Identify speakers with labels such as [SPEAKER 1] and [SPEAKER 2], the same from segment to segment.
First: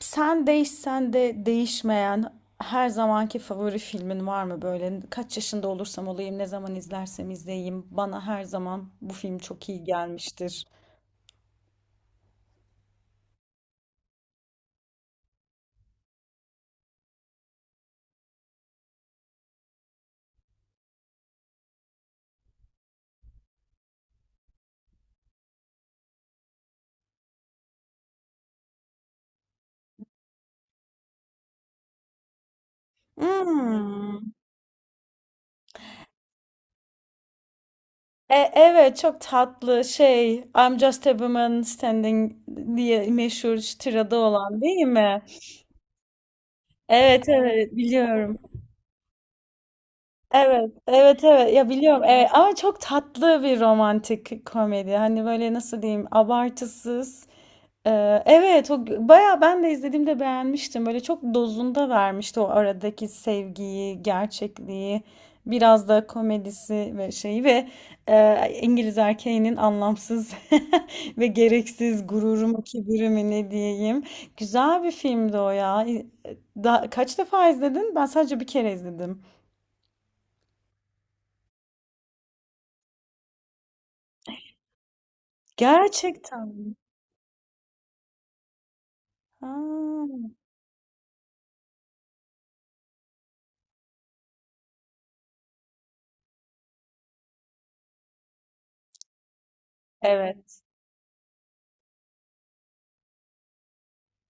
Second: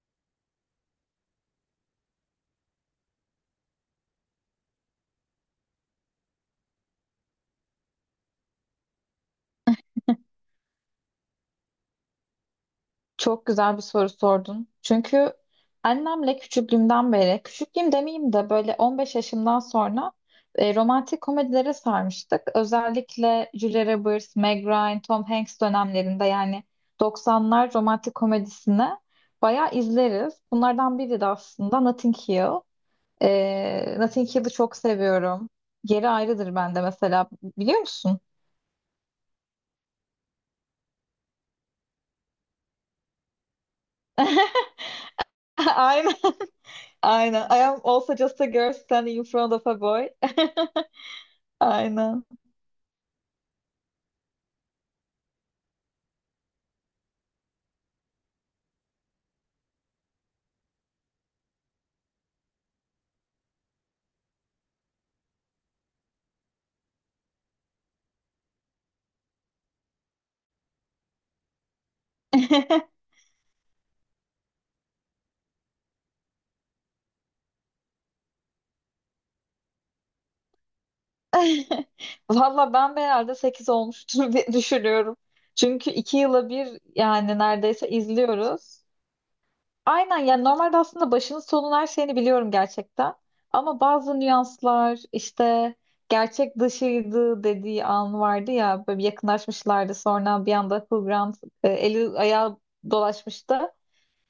[SPEAKER 1] Sen değişsen de değişmeyen her zamanki favori filmin var mı böyle? Kaç yaşında olursam olayım, ne zaman izlersem izleyeyim. Bana her zaman bu film çok iyi gelmiştir.
[SPEAKER 2] Çok güzel bir soru sordun. Çünkü annemle küçüklüğümden beri, küçüklüğüm demeyeyim de böyle 15 yaşımdan sonra romantik komedilere sarmıştık. Özellikle Julia Roberts, Meg Ryan, Tom Hanks dönemlerinde yani 90'lar romantik komedisini bayağı izleriz. Bunlardan biri de aslında Notting Hill. Notting
[SPEAKER 1] Hmm.
[SPEAKER 2] Hill'i çok seviyorum. Yeri ayrıdır bende mesela. Biliyor musun?
[SPEAKER 1] Evet, çok tatlı şey I'm just a woman standing diye meşhur şu tirada olan, değil mi?
[SPEAKER 2] Aynen.
[SPEAKER 1] Evet
[SPEAKER 2] Aynen. I
[SPEAKER 1] evet
[SPEAKER 2] am also
[SPEAKER 1] biliyorum.
[SPEAKER 2] just a girl standing in front of a boy.
[SPEAKER 1] Evet, evet, evet. Ya biliyorum.
[SPEAKER 2] Aynen.
[SPEAKER 1] Evet. Ama çok tatlı bir romantik komedi. Hani böyle nasıl diyeyim, abartısız. Evet, bayağı ben de izlediğimde beğenmiştim. Böyle çok dozunda vermişti o aradaki sevgiyi, gerçekliği, biraz da komedisi ve şeyi ve İngiliz erkeğinin anlamsız ve gereksiz gururumu, kibirimi ne diyeyim. Güzel bir filmdi o ya. Kaç defa izledin? Ben sadece bir kere izledim.
[SPEAKER 2] Valla ben de herhalde 8 olmuştur diye düşünüyorum. Çünkü 2
[SPEAKER 1] Gerçekten
[SPEAKER 2] yıla bir
[SPEAKER 1] mi?
[SPEAKER 2] yani neredeyse izliyoruz.
[SPEAKER 1] Ha,
[SPEAKER 2] Aynen, yani normalde aslında başının sonun her şeyini biliyorum gerçekten. Ama bazı nüanslar işte, gerçek dışıydı dediği an vardı ya, böyle bir yakınlaşmışlardı sonra bir
[SPEAKER 1] evet.
[SPEAKER 2] anda Hugh Grant eli ayağı dolaşmıştı.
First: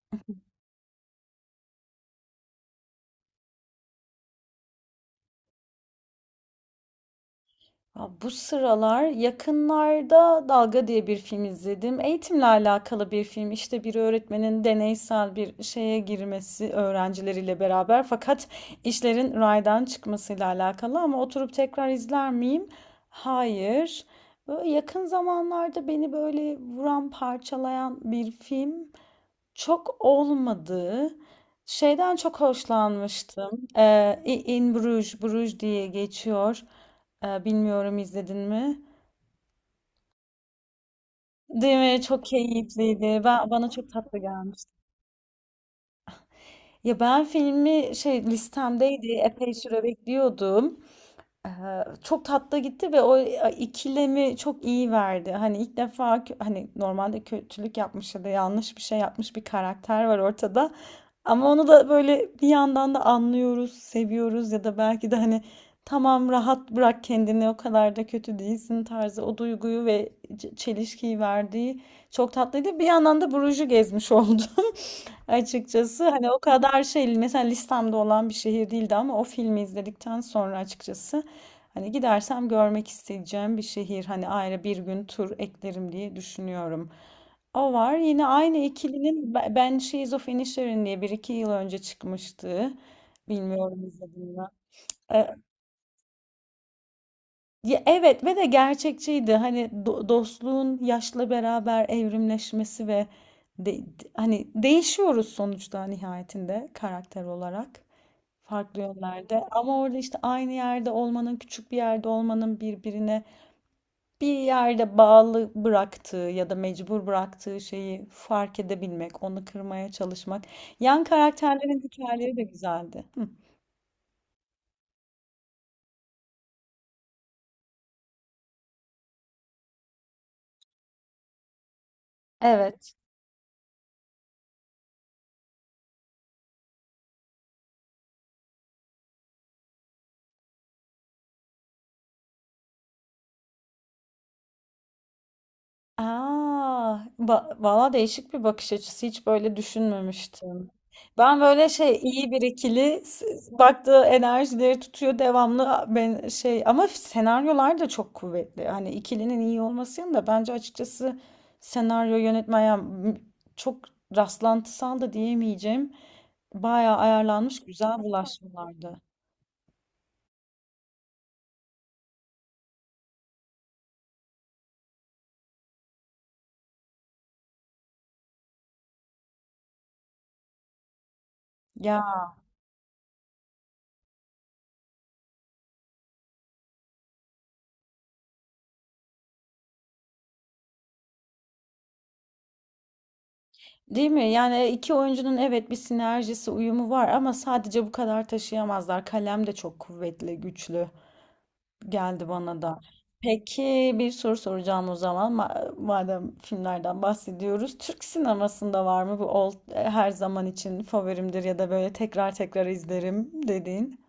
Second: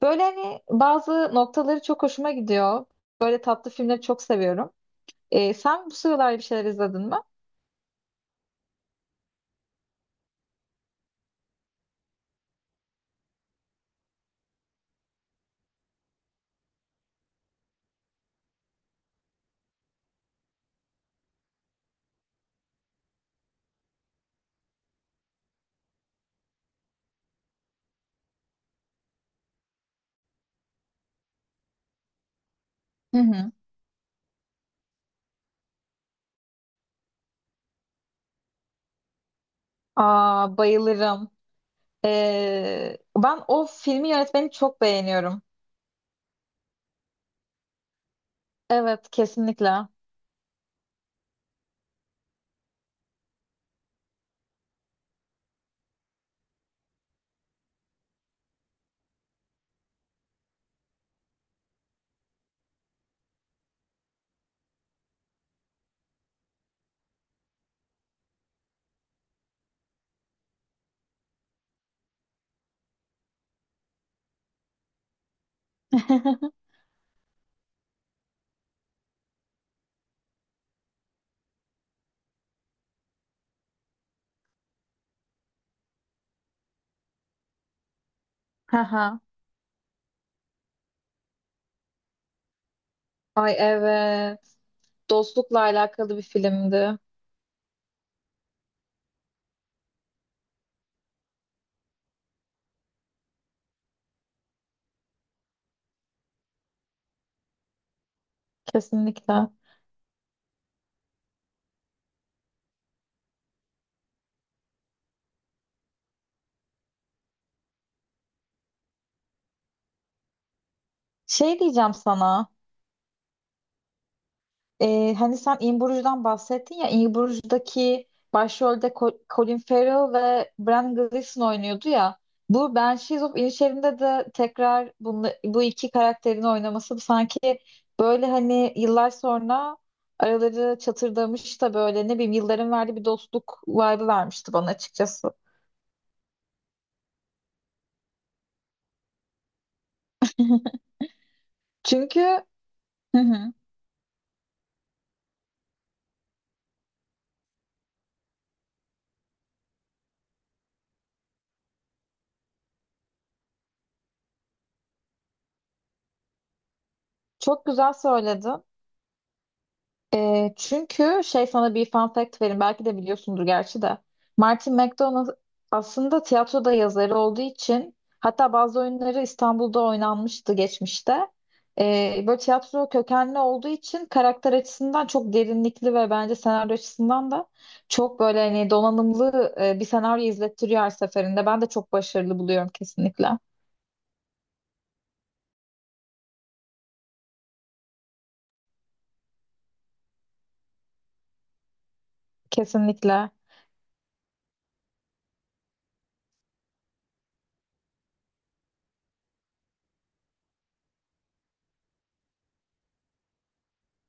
[SPEAKER 2] Böyle hani bazı noktaları çok hoşuma gidiyor. Böyle tatlı filmleri çok seviyorum. Sen bu sıralar bir şeyler izledin mi?
[SPEAKER 1] Ya bu sıralar yakınlarda Dalga diye bir film izledim. Eğitimle alakalı bir film. İşte bir öğretmenin deneysel bir şeye girmesi öğrencileriyle beraber, fakat işlerin raydan çıkmasıyla alakalı, ama oturup tekrar izler miyim? Hayır. Böyle yakın zamanlarda beni böyle vuran, parçalayan bir film. Çok olmadı. Şeyden çok
[SPEAKER 2] Hı
[SPEAKER 1] hoşlanmıştım.
[SPEAKER 2] hı.
[SPEAKER 1] In Bruges, Bruges diye geçiyor. Bilmiyorum, izledin mi?
[SPEAKER 2] Aa, bayılırım.
[SPEAKER 1] Değil mi? Çok keyifliydi.
[SPEAKER 2] Ben o
[SPEAKER 1] Bana çok
[SPEAKER 2] filmi
[SPEAKER 1] tatlı
[SPEAKER 2] yönetmeni
[SPEAKER 1] gelmişti.
[SPEAKER 2] çok beğeniyorum.
[SPEAKER 1] Ya ben filmi, şey,
[SPEAKER 2] Evet,
[SPEAKER 1] listemdeydi. Epey süre
[SPEAKER 2] kesinlikle.
[SPEAKER 1] bekliyordum. Çok tatlı gitti ve o ikilemi çok iyi verdi. Hani ilk defa normalde kötülük yapmış ya da yanlış bir şey yapmış bir karakter var ortada. Ama onu da böyle bir yandan da anlıyoruz, seviyoruz, ya da belki de hani tamam rahat bırak kendini, o kadar da kötü değilsin tarzı o duyguyu ve çelişkiyi verdiği çok tatlıydı. Bir yandan da Bruges'i gezmiş oldu. Açıkçası hani o kadar şey, mesela listemde olan bir şehir değildi ama o filmi izledikten sonra, açıkçası, hani gidersem görmek isteyeceğim bir şehir, hani ayrı bir gün tur eklerim diye düşünüyorum. O var, yine aynı
[SPEAKER 2] Haha.
[SPEAKER 1] ikilinin Ben She's of Inisherin diye bir iki yıl önce çıkmıştı.
[SPEAKER 2] Ay
[SPEAKER 1] Bilmiyorum izledim
[SPEAKER 2] evet.
[SPEAKER 1] mi? E,
[SPEAKER 2] Dostlukla alakalı bir filmdi.
[SPEAKER 1] Ya evet, ve de gerçekçiydi. Hani dostluğun yaşla beraber evrimleşmesi ve hani değişiyoruz sonuçta nihayetinde karakter olarak farklı yönlerde.
[SPEAKER 2] Kesinlikle.
[SPEAKER 1] Ama orada işte aynı yerde olmanın, küçük bir yerde olmanın birbirine bir yerde bağlı bıraktığı ya da mecbur bıraktığı şeyi fark edebilmek, onu kırmaya çalışmak. Yan
[SPEAKER 2] Şey
[SPEAKER 1] karakterlerin
[SPEAKER 2] diyeceğim
[SPEAKER 1] hikayeleri de
[SPEAKER 2] sana.
[SPEAKER 1] güzeldi. Hı.
[SPEAKER 2] Hani sen In Bruges'dan bahsettin ya, In Bruges'daki başrolde Colin Farrell ve Bran Gleeson oynuyordu ya. Bu Banshees of Inisherin'de de tekrar bunu, bu iki karakterin oynaması sanki böyle hani yıllar sonra araları çatırdamış da böyle ne bileyim yılların verdiği bir dostluk vibe'ı vermişti bana açıkçası.
[SPEAKER 1] Aa, valla değişik bir bakış açısı. Hiç böyle düşünmemiştim. Ben böyle şey
[SPEAKER 2] Çünkü
[SPEAKER 1] iyi bir ikili
[SPEAKER 2] hı hı,
[SPEAKER 1] baktığı enerjileri tutuyor devamlı ben şey, ama senaryolar da çok kuvvetli. Hani ikilinin iyi olmasının da bence açıkçası senaryo yönetmen yani, m- çok rastlantısal da diyemeyeceğim. Bayağı ayarlanmış
[SPEAKER 2] çok güzel
[SPEAKER 1] güzel
[SPEAKER 2] söyledin.
[SPEAKER 1] bulaşmalardı.
[SPEAKER 2] Çünkü şey, sana bir fun fact vereyim. Belki de biliyorsundur gerçi de. Martin McDonagh aslında tiyatroda yazarı olduğu için, hatta bazı oyunları İstanbul'da oynanmıştı geçmişte. Böyle tiyatro kökenli olduğu için karakter açısından çok derinlikli ve bence senaryo açısından da çok böyle hani donanımlı bir senaryo izlettiriyor her seferinde. Ben de çok başarılı buluyorum kesinlikle.
[SPEAKER 1] Değil mi? Yani iki oyuncunun, evet, bir sinerjisi, uyumu var ama sadece bu kadar taşıyamazlar. Kalem de çok kuvvetli, güçlü geldi bana da.
[SPEAKER 2] Kesinlikle.
[SPEAKER 1] Peki bir soru soracağım o zaman. Madem filmlerden bahsediyoruz. Türk sinemasında var mı bu her zaman için favorimdir ya da böyle tekrar tekrar izlerim dediğin?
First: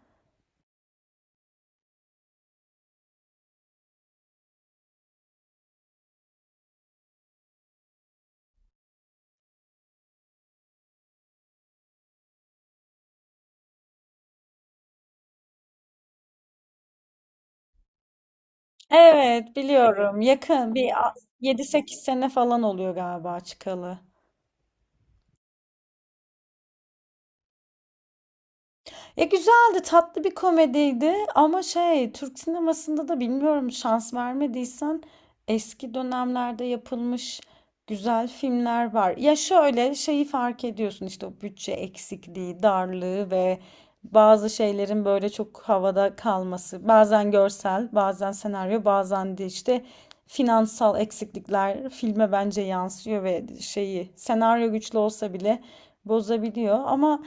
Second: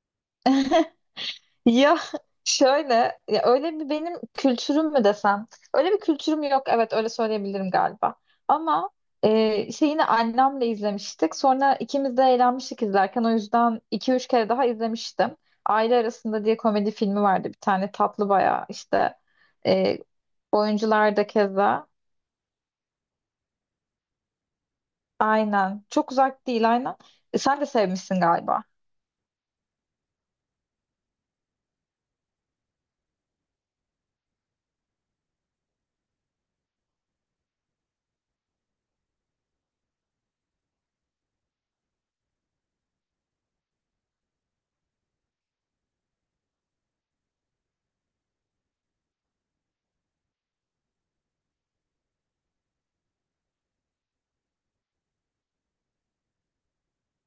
[SPEAKER 2] Ya şöyle, ya öyle bir benim kültürüm mü desem? Öyle bir kültürüm yok, evet öyle söyleyebilirim galiba. Ama şey, yine annemle izlemiştik. Sonra ikimiz de eğlenmiştik izlerken. O yüzden iki üç kere daha izlemiştim. Aile Arasında diye komedi filmi vardı bir tane, tatlı bayağı işte.
[SPEAKER 1] Evet,
[SPEAKER 2] E,
[SPEAKER 1] biliyorum.
[SPEAKER 2] Oyuncular da keza.
[SPEAKER 1] 7-8 sene falan oluyor galiba çıkalı.
[SPEAKER 2] Aynen. Çok uzak değil, aynen. Sen de sevmişsin galiba.
[SPEAKER 1] Güzeldi, tatlı bir komediydi ama şey, Türk sinemasında da bilmiyorum, şans vermediysen eski dönemlerde yapılmış güzel filmler var. Ya şöyle şeyi fark ediyorsun, işte o bütçe eksikliği, darlığı ve bazı şeylerin böyle çok havada kalması. Bazen görsel, bazen senaryo, bazen de işte finansal eksiklikler filme bence yansıyor ve şeyi, senaryo güçlü olsa bile, bozabiliyor ama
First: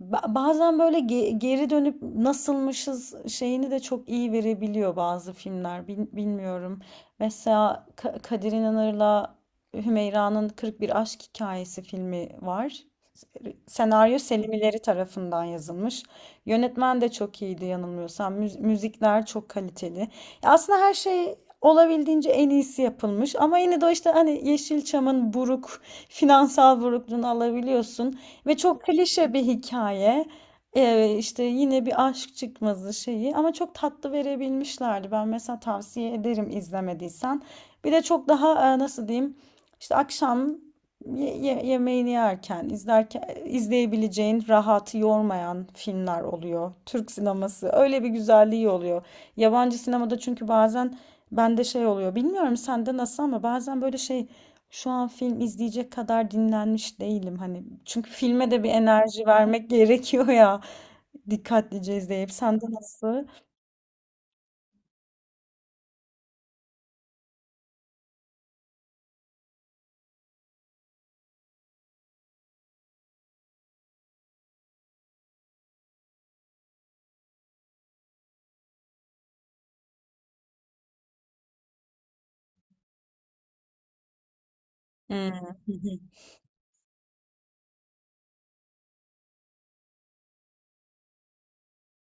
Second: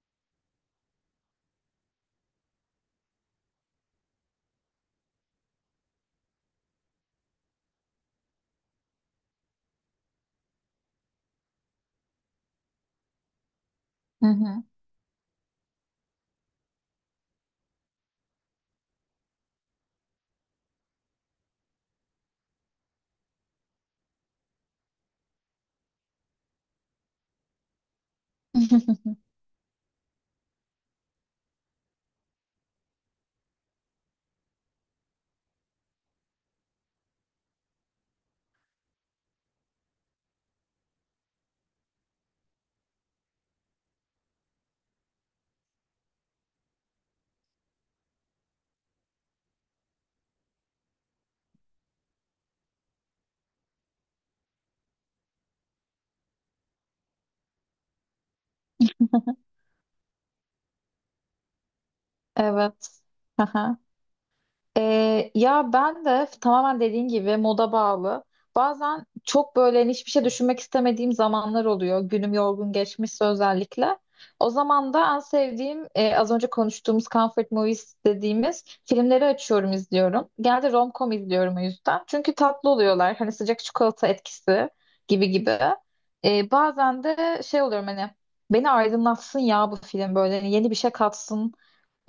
[SPEAKER 1] Bazen böyle geri dönüp nasılmışız şeyini de çok iyi verebiliyor bazı filmler. Bilmiyorum. Mesela Kadir İnanır'la Hümeyra'nın 41 Aşk Hikayesi filmi var. Senaryo
[SPEAKER 2] Hı
[SPEAKER 1] Selim
[SPEAKER 2] hı.
[SPEAKER 1] İleri tarafından yazılmış. Yönetmen de çok iyiydi yanılmıyorsam. Müzikler çok kaliteli. Ya aslında her şey olabildiğince en iyisi yapılmış. Ama yine de o işte hani Yeşilçam'ın buruk, finansal burukluğunu alabiliyorsun. Ve çok klişe bir hikaye. İşte yine bir aşk çıkmazı şeyi, ama çok tatlı verebilmişlerdi. Ben mesela tavsiye ederim izlemediysen. Bir de çok daha nasıl diyeyim, işte akşam yemeğini yerken izlerken izleyebileceğin, rahatı yormayan filmler oluyor. Türk sineması öyle bir güzelliği oluyor. Yabancı sinemada, çünkü bazen bende şey oluyor. Bilmiyorum sende nasıl ama bazen böyle şey, şu an film izleyecek kadar dinlenmiş değilim. Hani çünkü filme de bir enerji vermek gerekiyor ya. Dikkatlice izleyip. Sende
[SPEAKER 2] Evet.
[SPEAKER 1] nasıl?
[SPEAKER 2] Hı. Ya ben de tamamen dediğin gibi moda bağlı. Bazen çok böyle hani hiçbir şey düşünmek istemediğim zamanlar oluyor. Günüm yorgun geçmişse özellikle. O zaman da en sevdiğim, az önce konuştuğumuz comfort movies dediğimiz filmleri açıyorum izliyorum. Genelde rom-com izliyorum o yüzden. Çünkü tatlı oluyorlar. Hani sıcak çikolata etkisi gibi gibi.
[SPEAKER 1] Hmm.
[SPEAKER 2] Bazen de şey oluyorum, hani beni aydınlatsın ya bu film, böyle hani yeni bir şey katsın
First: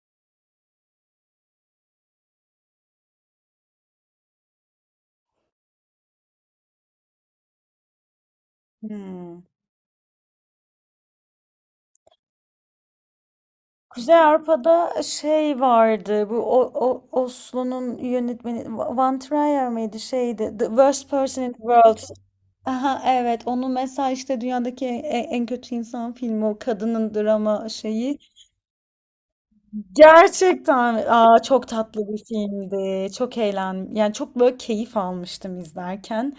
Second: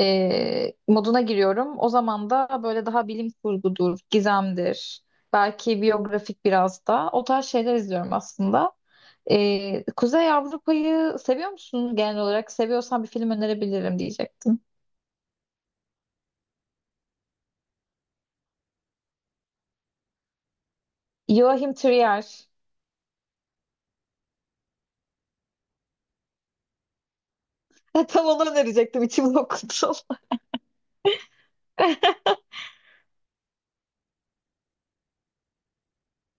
[SPEAKER 2] moduna giriyorum. O zaman da böyle daha bilim kurgudur, gizemdir, belki biyografik, biraz da o tarz şeyler izliyorum aslında.
[SPEAKER 1] Hmm.
[SPEAKER 2] Kuzey Avrupa'yı seviyor musun genel olarak? Seviyorsan bir film önerebilirim
[SPEAKER 1] Kuzey
[SPEAKER 2] diyecektim.
[SPEAKER 1] Avrupa'da şey vardı. Bu, o Oslo'nun yönetmeni Van Trier miydi, şeydi. The Worst Person in the
[SPEAKER 2] Joachim
[SPEAKER 1] World.
[SPEAKER 2] Trier.
[SPEAKER 1] Aha evet. Onu mesela işte dünyadaki en kötü insan filmi, o kadının drama şeyi.
[SPEAKER 2] Tam onu önerecektim, içimi okudum.
[SPEAKER 1] Gerçekten, aa, çok tatlı bir filmdi. Çok eğlen Yani çok böyle keyif almıştım izlerken.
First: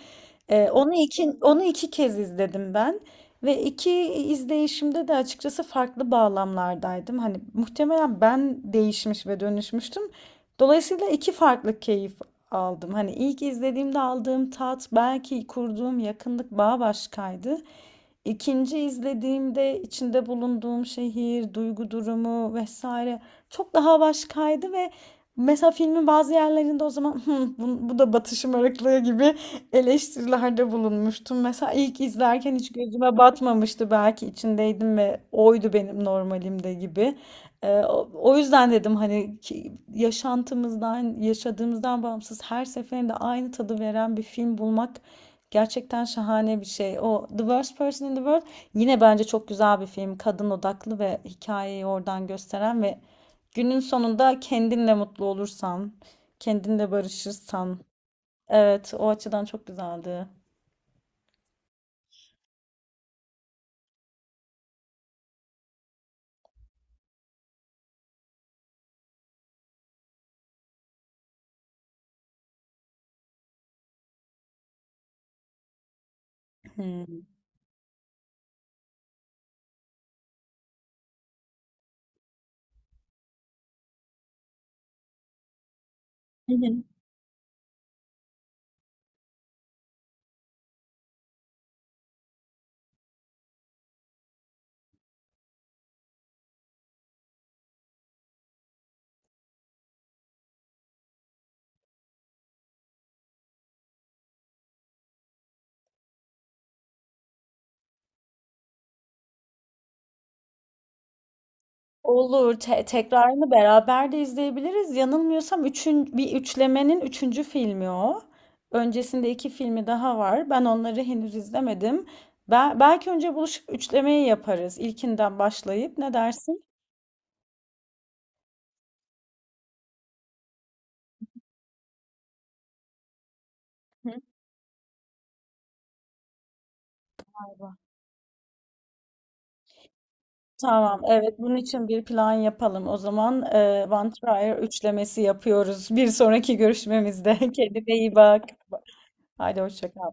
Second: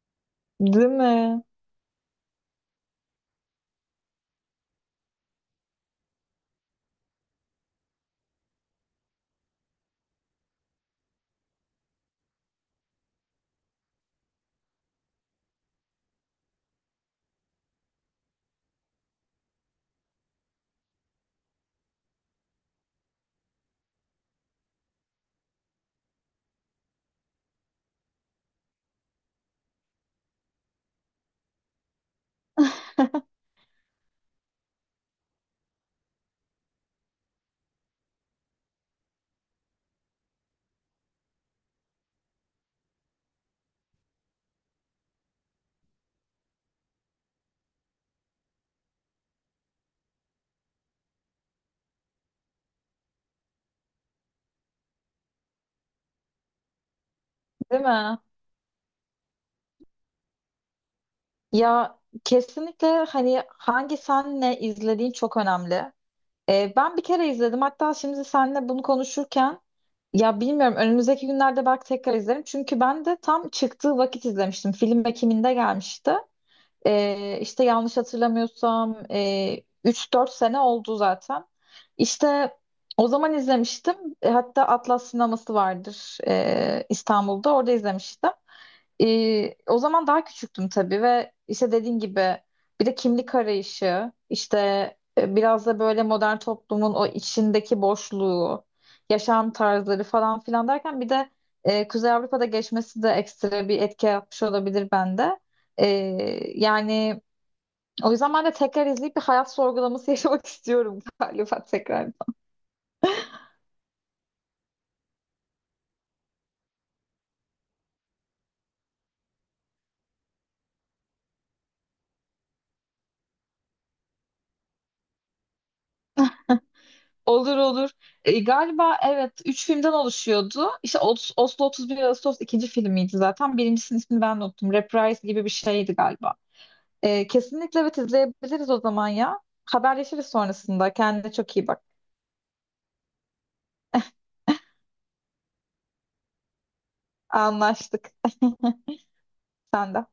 [SPEAKER 1] Ee,
[SPEAKER 2] Değil
[SPEAKER 1] onu iki
[SPEAKER 2] mi?
[SPEAKER 1] onu iki kez izledim ben ve iki izleyişimde de açıkçası farklı bağlamlardaydım. Hani muhtemelen ben değişmiş ve dönüşmüştüm. Dolayısıyla iki farklı keyif aldım. Hani ilk izlediğimde aldığım tat, belki kurduğum yakınlık bağ başkaydı. İkinci izlediğimde içinde bulunduğum şehir, duygu durumu, vesaire, çok daha başkaydı ve mesela filmin bazı yerlerinde, o zaman, bu da batışım ırklığı gibi eleştirilerde bulunmuştum. Mesela ilk izlerken hiç gözüme batmamıştı, belki içindeydim ve oydu benim normalimde gibi. O yüzden dedim hani ki, yaşantımızdan, yaşadığımızdan bağımsız her seferinde aynı tadı veren bir film bulmak gerçekten şahane bir şey. O, The Worst Person in the World, yine bence çok güzel bir film. Kadın odaklı ve hikayeyi oradan gösteren ve günün sonunda kendinle mutlu olursan, kendinle barışırsan.
[SPEAKER 2] Değil mi?
[SPEAKER 1] Evet, o açıdan çok güzeldi.
[SPEAKER 2] Ya kesinlikle, hani hangi senle izlediğin çok önemli. Ben bir kere izledim. Hatta şimdi seninle bunu konuşurken, ya bilmiyorum, önümüzdeki günlerde belki tekrar izlerim. Çünkü ben de tam çıktığı vakit izlemiştim. Film Ekim'inde gelmişti.
[SPEAKER 1] Hmm. Hı
[SPEAKER 2] İşte yanlış hatırlamıyorsam 3-4 sene oldu zaten. İşte o zaman izlemiştim. Hatta Atlas sineması vardır
[SPEAKER 1] hı.
[SPEAKER 2] İstanbul'da. Orada izlemiştim. O zaman daha küçüktüm tabii, ve işte dediğin gibi bir de kimlik arayışı, işte biraz da böyle modern toplumun o içindeki boşluğu, yaşam tarzları falan filan derken bir de Kuzey Avrupa'da geçmesi de ekstra bir etki yapmış olabilir bende. Ee, Yani o yüzden ben de tekrar izleyip bir hayat sorgulaması yaşamak istiyorum galiba tekrar.
[SPEAKER 1] Olur. Tekrarını beraber de izleyebiliriz. Yanılmıyorsam bir üçlemenin üçüncü filmi o. Öncesinde iki filmi daha var. Ben onları henüz izlemedim. Belki önce buluşup üçlemeyi yaparız. İlkinden başlayıp ne dersin?
[SPEAKER 2] Olur olur. Galiba evet üç filmden oluşuyordu. İşte Oslo 31 Ağustos ikinci filmiydi zaten. Birincisinin
[SPEAKER 1] Hı.
[SPEAKER 2] ismini ben de unuttum. Reprise gibi bir şeydi galiba. Kesinlikle evet izleyebiliriz o zaman ya. Haberleşiriz sonrasında.
[SPEAKER 1] Tamam,
[SPEAKER 2] Kendine
[SPEAKER 1] evet bunun
[SPEAKER 2] çok iyi bak.
[SPEAKER 1] için bir plan yapalım. O zaman One Trier üçlemesi yapıyoruz. Bir sonraki görüşmemizde. Kendine
[SPEAKER 2] Anlaştık.
[SPEAKER 1] iyi bak. Haydi hoşça
[SPEAKER 2] Sen de.
[SPEAKER 1] kal.